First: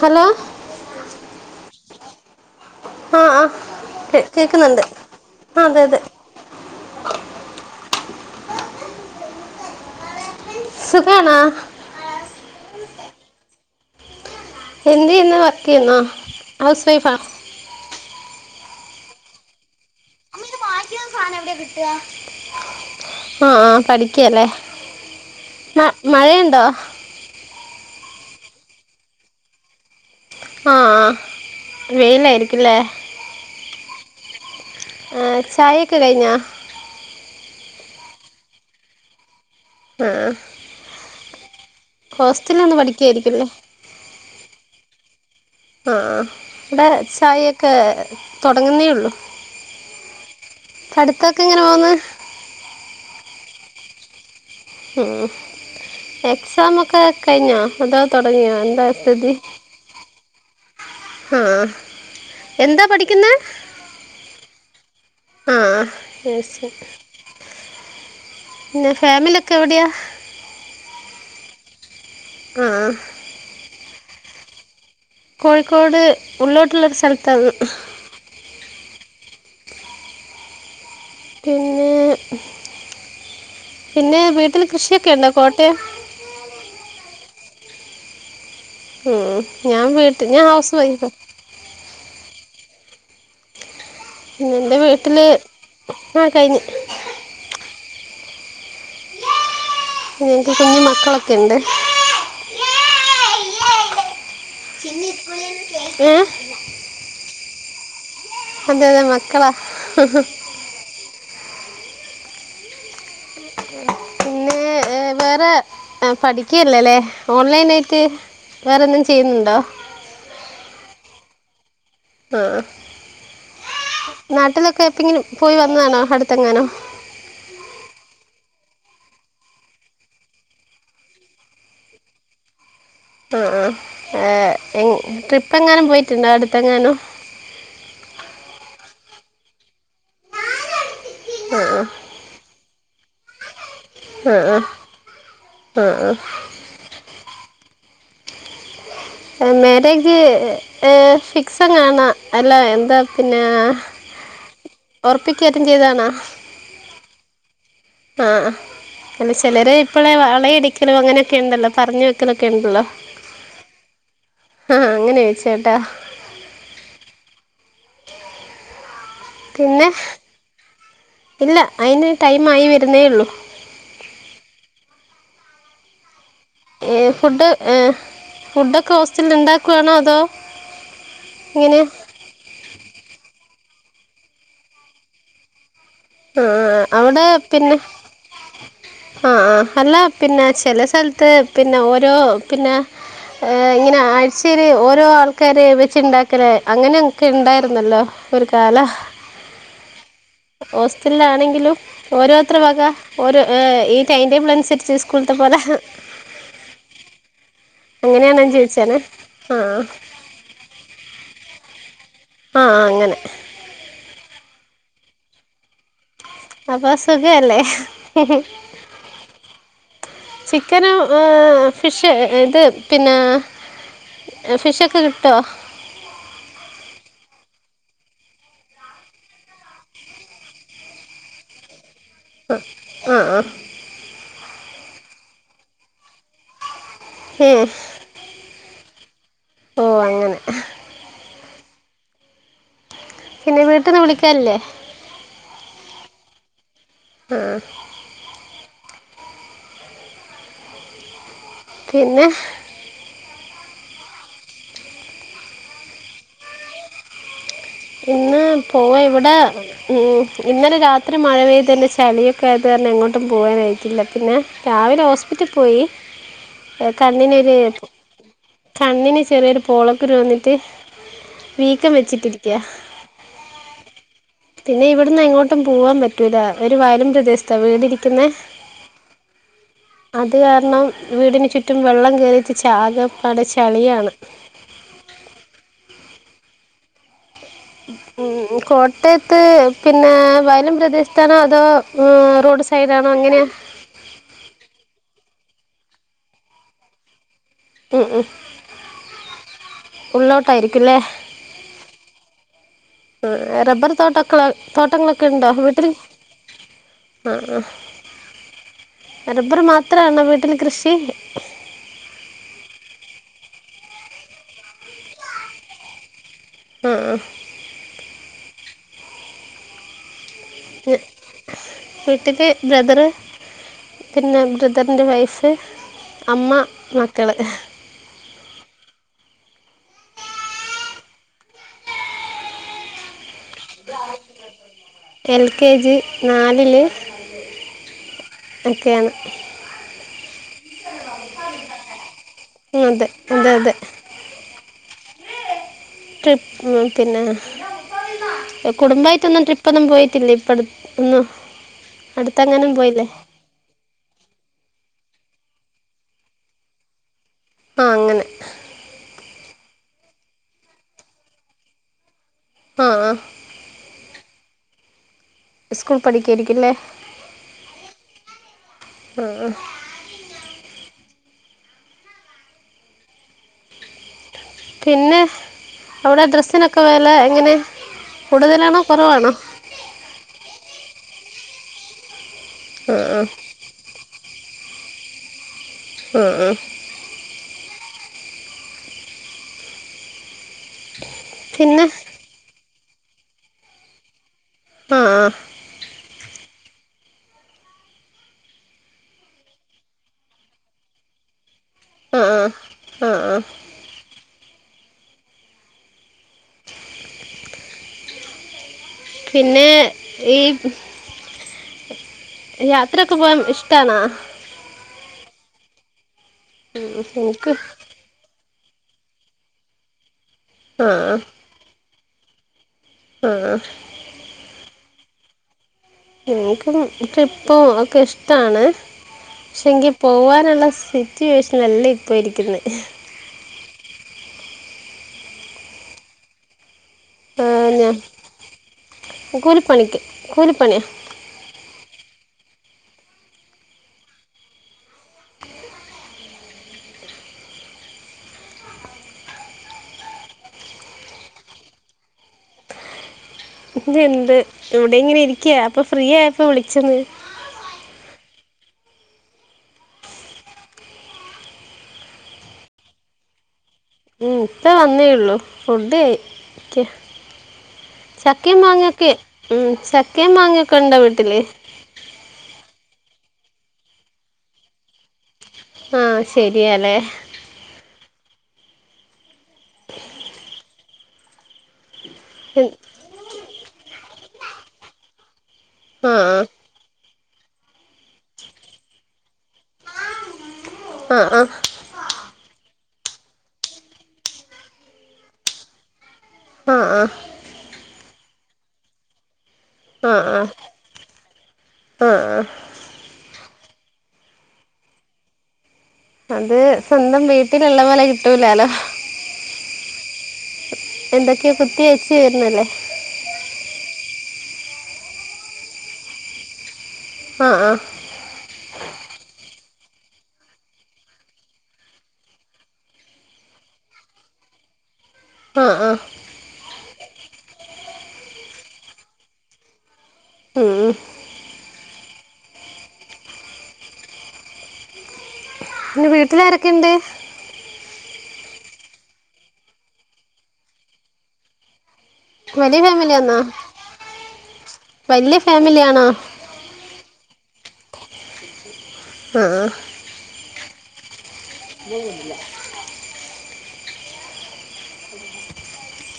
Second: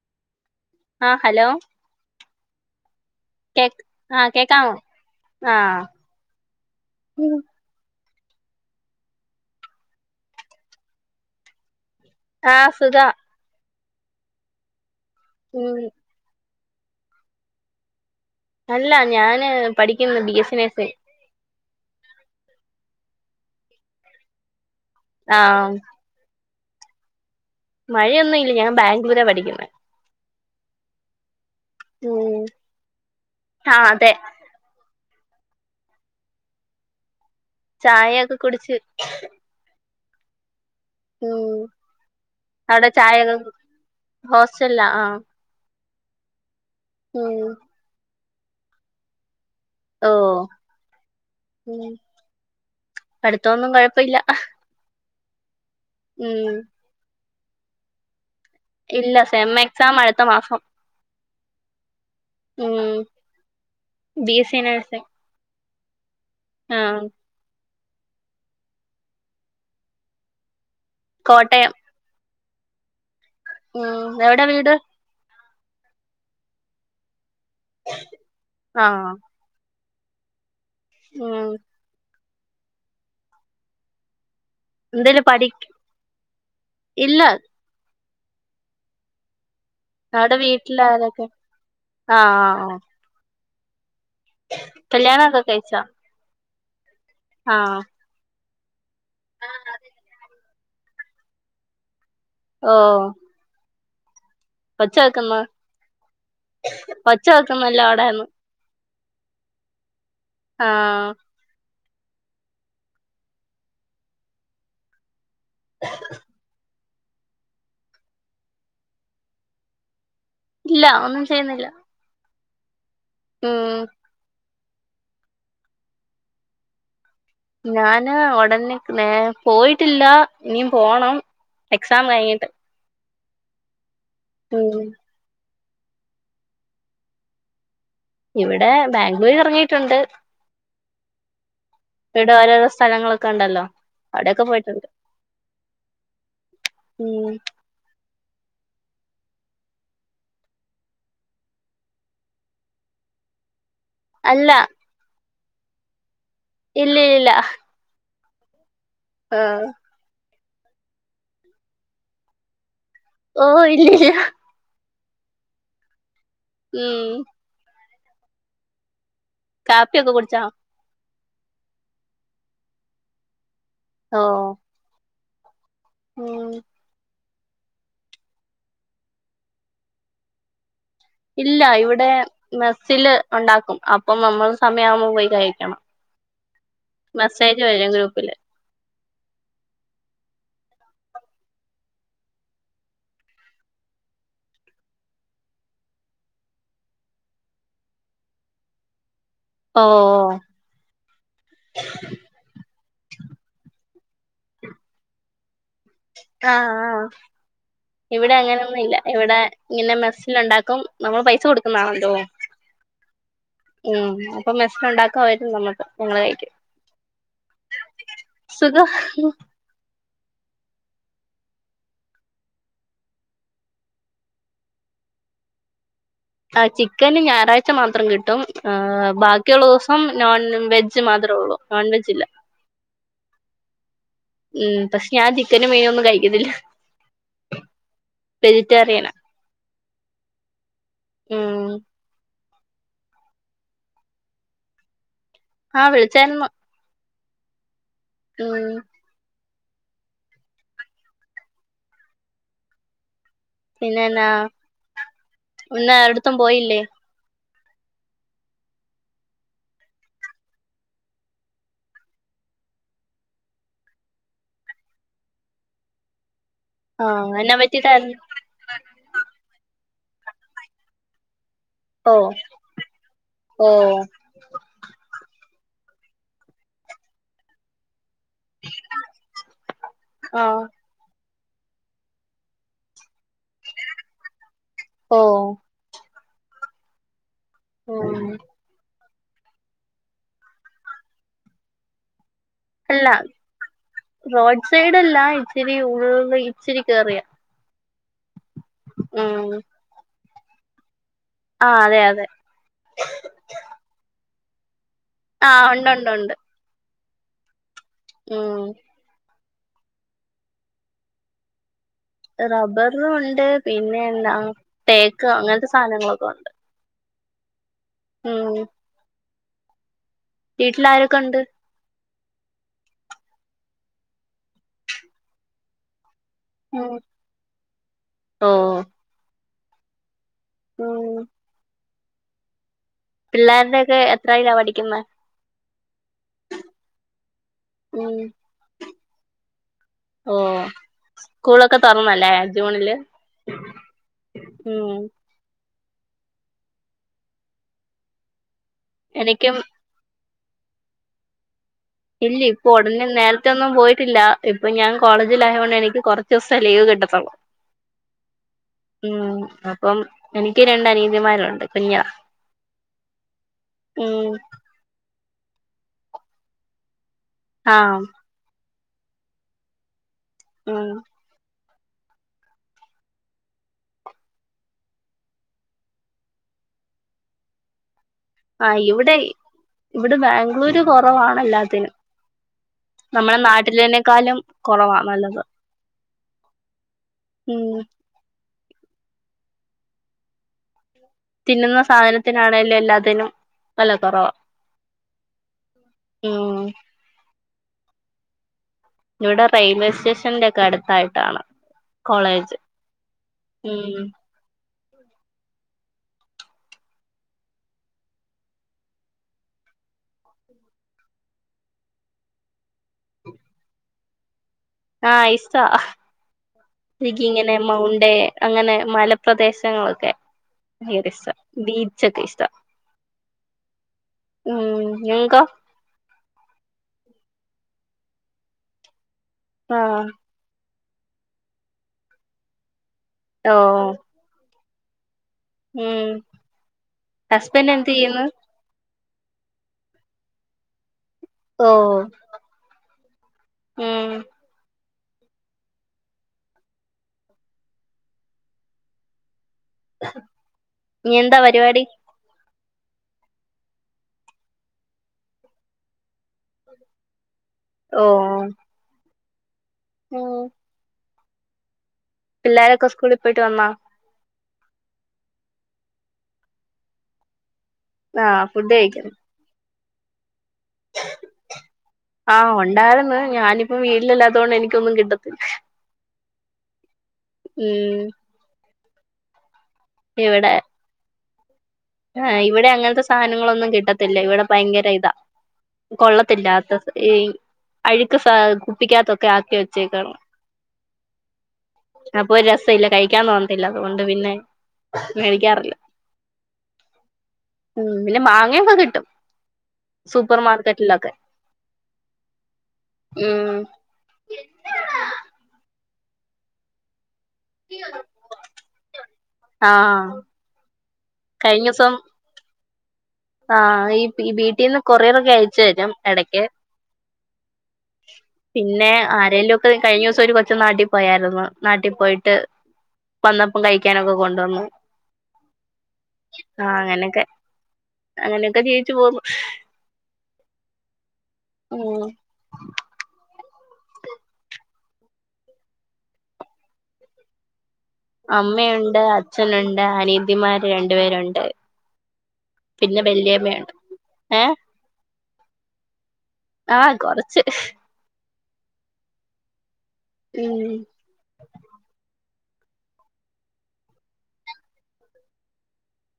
Hello? ആഹ് hello? ആ ആ കേക്ക് കേ ആഹ് കേക്കാമൊ കേൾക്കുന്നുണ്ട് ആ അതെ ആഹ് അതെ ഉം സുഖാണാ ആഹ് സുഖാ എന്തേരന്നു വർക്ക് ഉം അഹ് ഹൗസ് വൈഫാ അല്ല ഞാന് പഠിക്കുന്നു ബി എസ് സി നഴ്സ് ആഹ ആഹ പഠിക്കാല്ലേ ആ അ മഴയ്ണ്ടോ മഴയൊന്നും ഇല്ല ഞാൻ ബാംഗ്ലൂരാ പഠിക്കുന്നത് ആഹ വെയിലായിരിക്കുല്ലേ ആഹ് അതെ ആഹ് ചായൊക്കെ കയിഞ്ഞോ ചായയൊക്കെ കുടിച്ച് [unintelligible] ഉം ഹോസ്റ്റലിൽ നിന്ന് അവിടെ ചായയൊക്കെ പഠിക്കുകയായിരിക്കില്ലേ കു ഹോസ്റ്റല്‌ലാ ആഹ് ആഹ് ഇവിടെ ഉം ചായ ഒക്കെ തുടങ്ങുന്നേള്ളു ഓ എങ്ങനെ ഉ പോകുന്നു പടുത്തൊന്നും കൊഴപ്പല്ല ഉം എക്സാമൊക്കെ കഴിഞാ അതോ തൊ [unintelligible] എന്തായ ഇല്ല സ്ഥിതി സെം [unintelligible] മാസം ആഹ് എന്താ പഠിക്കുന്നെ ഫിനാൻസ് ആ എന്ന ശരി പിന്നെ ഫാമിലി ഒക്കെ എവിടെയാ കോട്ടയം ആഹ് ഉം എവിടാ വീട് കോഴിക്കോട് ഉള്ളിലോട്ടുള്ള സ്ഥലത്താണ് ആ ആഹ പിന്നെ പിന്നെ വീ- ഇതിൽ കൃഷിയൊക്കെ എന്തേലും ഉണ്ടോ പഠി കോട്ടയ- ഇല്ല മ് ഞാൻ വീട്ടൽ അവിടെ ഞാൻ ഹൗസ് വൈഫ് ആ വീട്ടിലാരൊക്കെ ആഹ് ആ ആ എന്റെ വീട്ടില് ആ കഴിഞ്ഞ് ആ എനിക്കൊക്കെ ആണെങ്കിൽ മക്കളൊക്കെ ഉണ്ട് ഓഹ് ഒച്ചകേക്ക്ന്ന് ഏ ഒച്ച കേക്കുന്നല്ലോ അവിടേന്ന് അതെതെ മക്കളാ [unintelligible] ആഹ് പിന്നെ വേറെ ആ പഠിക്കെയെല്ലെലേ? ഓൺലൈനായിട്ട് വേറെന്തേം ചെയ്യുന്നുണ്ടോ ഇല്ല ഒന്നും ചെയ്യുന്നില്ല ആഹ് മ് ഇപ്പേപ്പിങ്ങിനും പോയി വന്നതാണോ അടുത്തെങ്ങാനും ഞാന് ഉടനെ പോയിട്ടില്ല ഇനിയും പോണം എക്സാം കഴിഞ്ഞിട്ട് ആഹ് ആഹ് ഉം ഏഹ് എങ് ട്രിപ്പ് ഇപ്പെങ്ങാനും പോയിട്ടുണ്ടോ അടുത്തെങ്ങാനും ഇവിടെ ബാംഗ്ലൂര് കറങ്ങീയിട്ടുണ്ട് ഇവടോരോരോ സ്ഥലങ്ങളൊക്ക്ണ്ടല്ലോ ആ അവിടെയൊക്കെ ആ പോയിട്ടുണ്ട് ആ ഉം മേരേജ് ഏഹ് ഫിക്സടാണോ അല്ലേ എന്താപിന്നെ അല്ല ഒറപ്പിക്കേമറ്റേം ചെയ്താണാ ഇല്ലയില്ല ആഹ് അല്ല ചെലരെയിപ്പളെ വ വളയിടിക്കലും അങ്ങനെയൊക്കെയ്ണ്ടല്ലോ പറഞ്ഞു വെക്കലൊക്കെയ്ണ്ടല്ലോ ഓ ഇല്ലില്ല ആഹ് അങ്ങനെയോയിച്ചേട്ടാ ഉം പിന്നെ കാപ്പിയൊക്കെ കുടിച്ചോ ഇല്ല അയിന് ടൈമായി വെരുന്നേയൊള്ളു ഓഹ് ഉം ഏഹ് ഫുഡ് ഫുഡൊക്കെ ഹോസ്റ്റലില്ണ്ടാക്കുവാണോ അതോ ഇല്ല ഇങ്ങനെ ഇവിടെ മെസ്സില് ഉണ്ടാക്കും അപ്പം നമ്മള് സമയമാവുമ്പൊ പോയി കഴിക്കണം ആഹ് അവിടെ മെസ്സേജ് പിന്നെ വരും ഗ്രൂപ്പില് ആഹ് ആഹ് അല്ല പിന്നെ ചെല സ്ഥലത്ത് പിന്നെ ഓരോ പിന്നെ ഇങ്ങനെ ആഴ്ചേല് ഓരോ ആൾക്കാര് വെച്ച്ണ്ടാക്കല് അങ്ങനെയെക്കെണ്ടാര്ന്നല്ലോ? ഒരു കാല ഓഓഓ ഹോസ്റ്റലിലാണെങ്കിലും ഓരോത്തര് വക ഓരോ ടൈം ടേബിളനുസര്ച്ച് സ്‌കൂൾത്തെ പോലെ ആഹ് ആഹ് അങ്ങനെയാണോ എന്ന് ഇവിടങ്ങനൊന്നുഇല്ല ചോദിച്ചാണ് ഇവിടെ ആ ഇങ്ങനെ മെസ്സില്ണ്ടാക്കും നമ്മൾ പൈസ കൊടുക്കുന്നാണല്ലോ ആഹ് ആ അങ്ങനെ പ്പം മെസ്സ്ല്ണ്ടാക്കും അവരും നമ്മക്കും അപ്പ സുഖവല്ലേ സുഖ ചിക്കനും ഫിഷ് ഇത് പിന്നെ ഫിഷൊക്കെ കിട്ടോ ആഹ് ചിക്കന് ഞായറാഴ്ച മാത്രം കിട്ടും ബാക്കിയുള്ള ദിവസം നോൺ വെജ് മാ മാത്രൊള്ളു നോൺവെജില്ല ആഹ് ആഹ് ഉം പഷേ ഞാൻ ചിക്കനും മീനൊന്നും കഴിക്കത്തില്ല ഏ വെജിറ്റേറിയന. ഓ അങ്ങനെ ഉം. പിന്നെ വീട്ടിന്ന് വിളിക്കാൽല്ലേ ആഹ് വിളിചാര്ന്നു.. ആഹ് ഉം പോവാ പിന്നെന്നാ ഇന്നാരടുത്തും പോയില്ലേ ഇന്ന് പോയി ഇവിടെ ഉം ഇന്നലെ രാത്രി മഴ പെയ്തേന്റെ ചളിയൊക്കെ ആയത് പിന്നെ എങ്ങട്ടും പോകാനായിട്ടില്ല പിന്നെ രാവിലെ ഹോസ്പിറ്റൽ പോയി എഹ് ആഹ് എന്നാ കണ്ണിനൊരു പറ്റിട്ടായിരുന്നു കണ്ണിന് ചെറിയൊരു പോളക്കുരു വന്നിട്ട് വീക്കം ഓ വെച്ചിട്ടിരിക്കയാ ഓ പിന്നെ ഇവിടുന്നെ എങ്ങോട്ടും പോവാൻ പറ്റൂല ഒരു വയലിന്റെ ദേശത്താ വീടിരി ക്കുന്നെ അതു ആഹ് കാരണം വീടിന് ചുറ്റും വെള്ളം കേറിയിട്ട് ചാകപ്പാടെ ചളിയാണ് ഓഹ് ഉം കോട് യത്ത് പിന്നെ വയലും പ്രദേശത്താണോ അതോ [unintelligible] അല്ല അങ്ങനെ റോഡ് സൈഡല്ല ഇച്ചിരി ഉള്ള് ഇച്ചിരി കേറിയ ഉം ഉം ഉം ഉള്ളോട്ടായിരിക്കുംല്ലേ ആഹ് അതെ അതെ ഉം റബ്ബർ തോട്ടൊക്കെ തോട്ടങ്ങളൊക്കെണ്ടോ ആഹ് വീട്ടിൽ ഉണ്ട് ഉണ്ട് ഉണ്ട് ആഹ് ആഹ് ഉം റബ്ബർ മാത്രാണോ വീട്ടില് കൃഷി? റബ്ബറിലും ഉണ്ട് പിന്നെ എന്താ തേക്ക് അങ്ങൻത്തെ സാനങ്ങളൊക്കെ ഉണ്ട് ഉം ഉം ഉം വീട്ടിൽ ആരൊക്കെണ്ട്? വീട്ടില് ബ്രദറ് പിന്നെ ബ്രദറിന്റെ വൈഫ് അമ്മ ഉം മക്കള് ഓ ഉം പിള്ളേരുടെക്കെ എത്രയിലാ പഠിക്കുന്നെ? എൽ കെ ജി നാലില് ഉം ഒക്കെയാണ്- ഓ സ്കൂളൊക്കെ തൊറന്നല്ലേ ജൂണില് അതെ അതെ അതെ ഉം- ട്രിപ്പും പിന്നെ കുടുംബായിട്ടൊന്നും എനിക്കും ട്രിപ്പൊന്നും പോയിട്ടില്ലേ? പഠിക്കുന്നു- ഇല്ലി ഇപ്പൊ ഒടനെ നേർത്തെയൊന്നും പോയിട്ടില്ല ഇപ്പൊ ഞാൻ- കോളേജിലായോണ്ട് എനിക്ക് കൊറച്ച് ദിവസേ ലീവ് കിട്ടത്തൊള്ളു ആ അങ്ങനെ ഉം- അപ്പം എനിക്ക് രണ്ട് അനിയത്തിമാര് ഉണ്ട് കുഞ്ഞാ- ആഹ് - ഉം- ഇസ്കൂൾ പഠിക്കയായിരിക്കും ഇല്ലേ? ആഹ് - ആഹ് - ആഹ് - പിന്നെ അവിടെ ഡ്രസ്സിനൊക്കെ വെല എങ്ങനെ? ആഹ് കൂടുതലാണോ ഇവിടെ കുറവാണോ ഇവിടെ ബാംഗ്ലൂര് കൊറവാണെല്ലാത്തിനും- ആ നമ്മടെ നാട്ടിലേനെക്കാലും കൊറവാ നല്ലത്- ആഹ് ആഹ് - മ് - തിന്നുന്ന പിന്നെ സാധനത്തിനാണേലും എല്ലാത്തിനും വെല കൊറവാ- ആഹ് - മ് - ഇവിടെ റെയിൽവേ സ്റ്റേഷന്റെക്കെ അടുത്തായിട്ടാണ്- ആ ആ കോളേജ് ആ ആ ഉം- പിന്നെ ഈ- യാത്രൊക്കെ പോവാൻ ഇഷ്ടാണാ- ആഹ് ഇഷ്ട അഹ് എനിക്ക് ഇങ്ങനെ മൗണ്ടേ അങ്ങനെ മലപ്രദേശങ്ങളൊക്കെ ആ എനിക്ക് ഇഷ്ട ആ ബീച്ച്ക്കെ ഇഷ്ട. ആഹ് മ് നിങ്ങക്കോ? എനിക്കും ട്രിപ്പു ഒക്കെ ഇഷ്ടാണ്. പക്ഷെ, എനിക്ക് ആഹ് പോവാനുള്ള സ് സിറ്റുവേഷൻ അല്ല ഇപ്പൊ ഇരിക്കുന്നെ. ഓഹ് ഓഹ് മ് ഹസ്ബന്റ് ഞാൻ എന്ത്യ്യുന്നു? കൂലിപ്പണിക്ക് കൂലിപ്പണിയ ഓഹ് ഏഹ് ഇനി എന്താ പരിവാടി? ഇവ്ടെ ഇണ്ട് ഇവിടെ ഇങ്ങനെ ഇരിക്ക. അപ്പൊ ഫ്രീ ആയപ്പോ വിളിച്ചന്ന് ഓഹ് ഉം പിള്ളോരൊക്കെ സ്കൂളിൽ പോയിട്ട് വന്നോ ഇപ്പം വന്നേള്ളൂ ഫുഡ്കയ്ക്ക ആഹ് ചക്കെ ഫുഡ് മാങ്ങക്കെ കഴിക്കുന്നു ഉം ചക്കെ മാങ്ങ ആഹ് ഉണ്ടായിരുന്നു ഞാനിപ്പോ വീട്ടിലല്ലാത കൊണ്ട് എനിക്കൊന്നും കിട്ടത്തി ആഹ് ശരിയാല്ലേ ഉം ഇവിടെ ആ ഇവിടെ അങ്ങനത്തെ സാധനങ്ങളൊന്നും കിട്ടത്തില്ല ഇവിടെ ഭയങ്കര ഇതാ ആഹ് കൊള്ളത്തില്ലാത്ത ഈ അഴുക്ക് സ കുപ്പിക്കാത്തൊക്കെ ആക്കി വെച്ചേക്കാണ് ആഹ് ആഹ് അപ്പോ രസം ഇല്ല കഴിക്ക കഴിക്കാൻ തോന്നത്തില്ല അതുകൊണ്ട് പിന്നെ മേടിക്കാറില്ല ആഹ് ആ ല് മാങ്ങയക്കൊ കിട്ടും ആഹ് ആഹ് സൂപ്പർ ആഹ് മാർക്കറ്റിലൊക്കെ ആഹ് ഉം എന്നാടാ അത് സ്വന്തം വീട്ടിലുള്ള പോലെ കിട്ടൂലാലോ ആഹ് എന്തൊക്കെയോ കഴിഞ്ഞസം കുത്തിവെച്ചു വരണല്ലേ ആഹ് ഈ വീട്ടിൽന്ന് കൊറിയറൊയൊക്കെ അയച്ചു തരും ഇടക്ക് ആഹ് ആഹ് പിന്നെ ആരെങ്കലും ഒക്കെ കഴിഞ്ഞ ദിവസം ഒരു കൊച്ച് നാട്ടിൽ പോയാരുന്നു നാട്ടിൽ പോയിട്ട് വന്നപ്പം കഴിക്കാനൊക്കെ കൊണ്ടുവന്നു ആഹ് ആഹ് ആഹ് അങ്ങനെയൊക്കെ അങ്ങനെയൊക്കെ ജീവിച്ചു പോന്നു ഉം ഉം ഉം പിന്നെ വീട്ടിലാരൊക്കെയുണ്ട് അമ്മയുണ്ട് അച്ഛനുണ്ട് അനിയത്തിമാർ രണ്ടു പേരുണ്ട് വലിയ ഫാമിലിയന്നാ ഏഹ് വലിയ ഫാമിലി ആണോ ആഹ് കൊറച്ച് ആഹ് ആ ഉം [unintelligible]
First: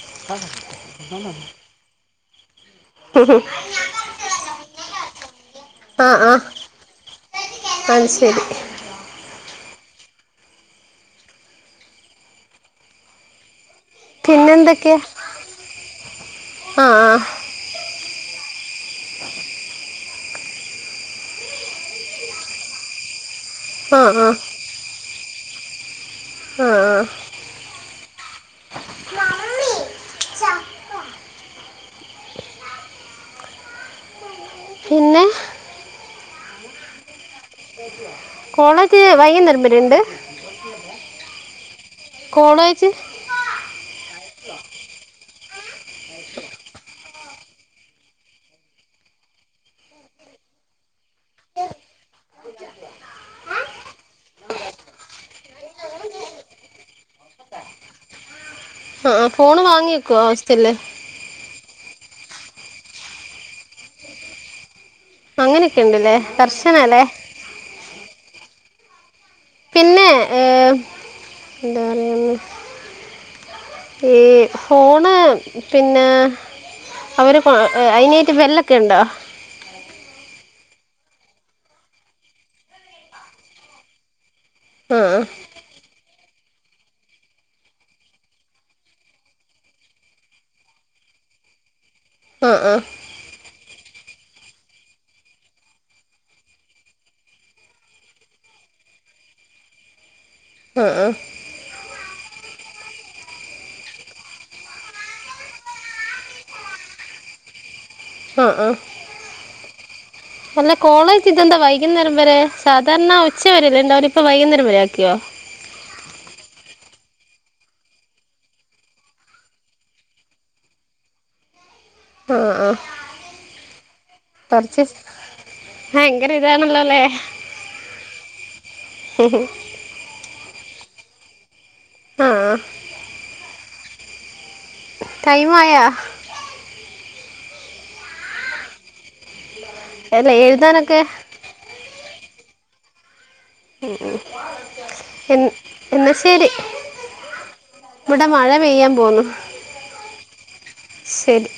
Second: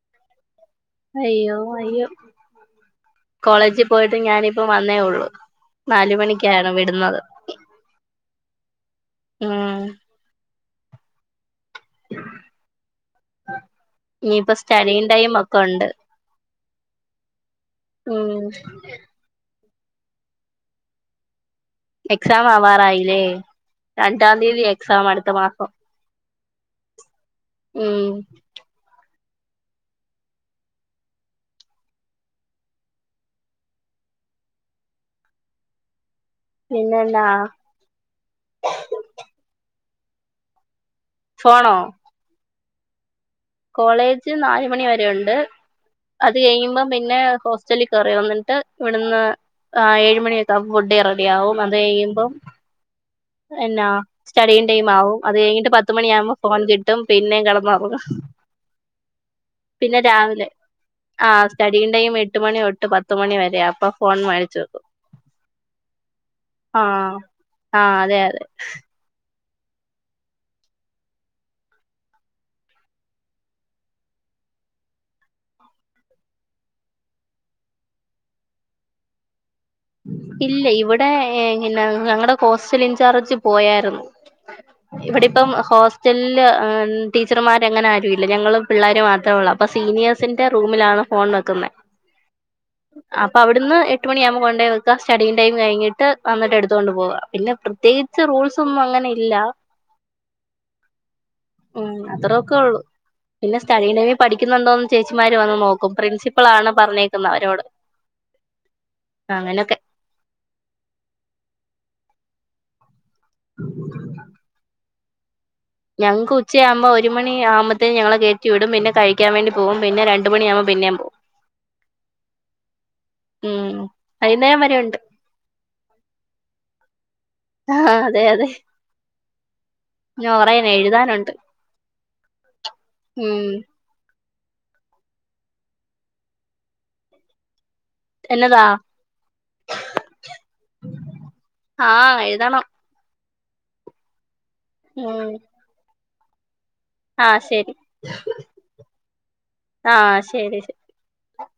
[unintelligible] അയ്യോ അയ്യോ കോളേജി പോയിട്ട് ഞാനിപ്പോ വന്നേ ഉള്ളൂ നാല് ആഹ് ആഹ് മണിക്കാണ് വിടുന്നത് അത് ശരി ഉം ഇനിയിപ്പൊ പിന്നെന്തൊക്കെയാ സ്റ്റഡിയിങ് ടൈം ഒക്കെ ഒണ്ട് ആഹ് ആഹ് ഉം എക്സാം ആവാറായില്ലേ ആഹ് ആഹ് രണ്ടാം തീയതി എക്സാം അടു ത്ത മാസം ആഹ് ആഹ് ഉം പിന്നെ പിന്നെന്നാ കോളേജ് വൈകുന്നരം വരെണ്ട് ഫോണോ കോളേജ് കോളേജ് നാല് മണി വരെ ഒണ്ട് അത് കഴിയുമ്പം പിന്നെ ഹോസ്റ്റലി കയറി വന്നിട്ട് ഇവിടുന്ന് ആ ഏഴുമണിയൊക്കെ ആവുമ്പോഫുഡി റെഡിയാവും അത് കഴിയുമ്പം എന്നാ സ്റ്റഡിയിങ് ടൈം ആവും അത് കഴിഞ്ഞിട്ട് പത്തുമണിയാവുമ്പോ ഫോൺ കിട്ടും പിന്നേം കിടന്നൊറങ്ങും. ആഹ് ആഹ് ഫോണ് വാങ്ങി വെക്കുവോ ഹോസ്റ്റൽല്. സ്റ്റഡിയിംഗ്‌ ടൈം എട്ട് മണിതൊട്ട് പത്തുമണി വരെ. അപ്പ ഫോൺ മാങ്ങിച്ച് വെക്കും. അങ്ങനെക്കെ ഇണ്ട്ല്ലേ ആ കർശനാല്ലേ. ആ അതെ അതെ പിന്നെ ഏഹ് എന്താ പറയുന്നെ ഈ ഫോണ് പിന്നെ അവര് പ അയിനേറ്റ് വെല്ലൊക്കെ ഇണ്ടോ? ഇല്ല ഇവിടെ ഏഹ് ഇന്ന ഞങ്ങടെ ഹോസ്റ്റൽ ഇൻചാർജ് പോയാര്ന്നു. ആഹ് ഇവിടെ ഇപ്പം ഹോസ്റ്റൽല് ആം ടീച്ചർമാരങ്ങനെ ആരു ഇല്ല. ഞങ്ങള് പിള്ളേര് മാത്ര ഒള്ള. അപ്പ സീനിയേഴ്സിന്റെ റൂമിലാണ് ഫോൺ വെക്കുന്നേ. ആഹ് ആഹ് അപ്പൊ അവിടുന്ന് എട്ട് മണിയാവുമ്പോ കൊ ണ്ടോയി വെക്ക സ്റ്റഡീ ടൈം കഴിഞ്ഞിട്ട് വന്നിട്ട് എടുത്തുകൊണ്ട് പോകുവ പിന്നെ പ്രത്യേകിച്ച് റൂൾസ് ഒന്നും അങ്ങനെ ഇല്ല. ആ- ആഹ് ഉം അത്ര ഒക്കെ ഉള്ളു പിന്നെ സ്ഥഡിയിങ് ടൈമി പഠിക്കുന്നുണ്ടോന്ന് ചേച്ചിമാര് വന്ന് നോക്കും പ്രിൻസിപ്പളാണ് പറഞ്ഞേക്കുന്ന അവരോട് ആഹ് -ആഹ് അങ്ങനൊക്കെ അല്ല കോളേജ് ഇതെന്താ വൈകുന്നേരം വരെ സാധാരണ ഉച്ചവരല്ലേ ഉണ്ടാവല് അവര് ഇപ്പ വൈകുന്നേരം വരെ ആക് ക്കിയാ ഞങ്ങക്ക് ഉച്ച ആവുമ്പോ ഒരു മണി ആവുമ്പത്തേന് ഞങ്ങളെ കയറ്റി വിടും പിന്നെ കഴിക്കാൻ വേണ്ടി പോകും പിന്നെ രണ്ടു മണിയാവു പിന്നേം പോകും ആഹ് -ആഹ് ഉം വൈകുന്നേരം വരെ പഠിച്ചെച് ഉണ്ട് ഭങ്കര ഇതാണല്ലോല്ലേ ആഹ് അതെ അതെ പിന്നെ കൊറേനെഴുതാനുണ്ട് ആഹ് ഉം ടൈം ആയാ എന്നതാ അല്ല എഴുതാനൊക്കെ ആഹ് എഴുതണം ഉ ഉം ഉം എന്നാ ശരി ആഹ് ശരി ഇവിടൊ മഴ പെയ്യാൻ പോന്നു ആഹ് ശരി ശരി ശരി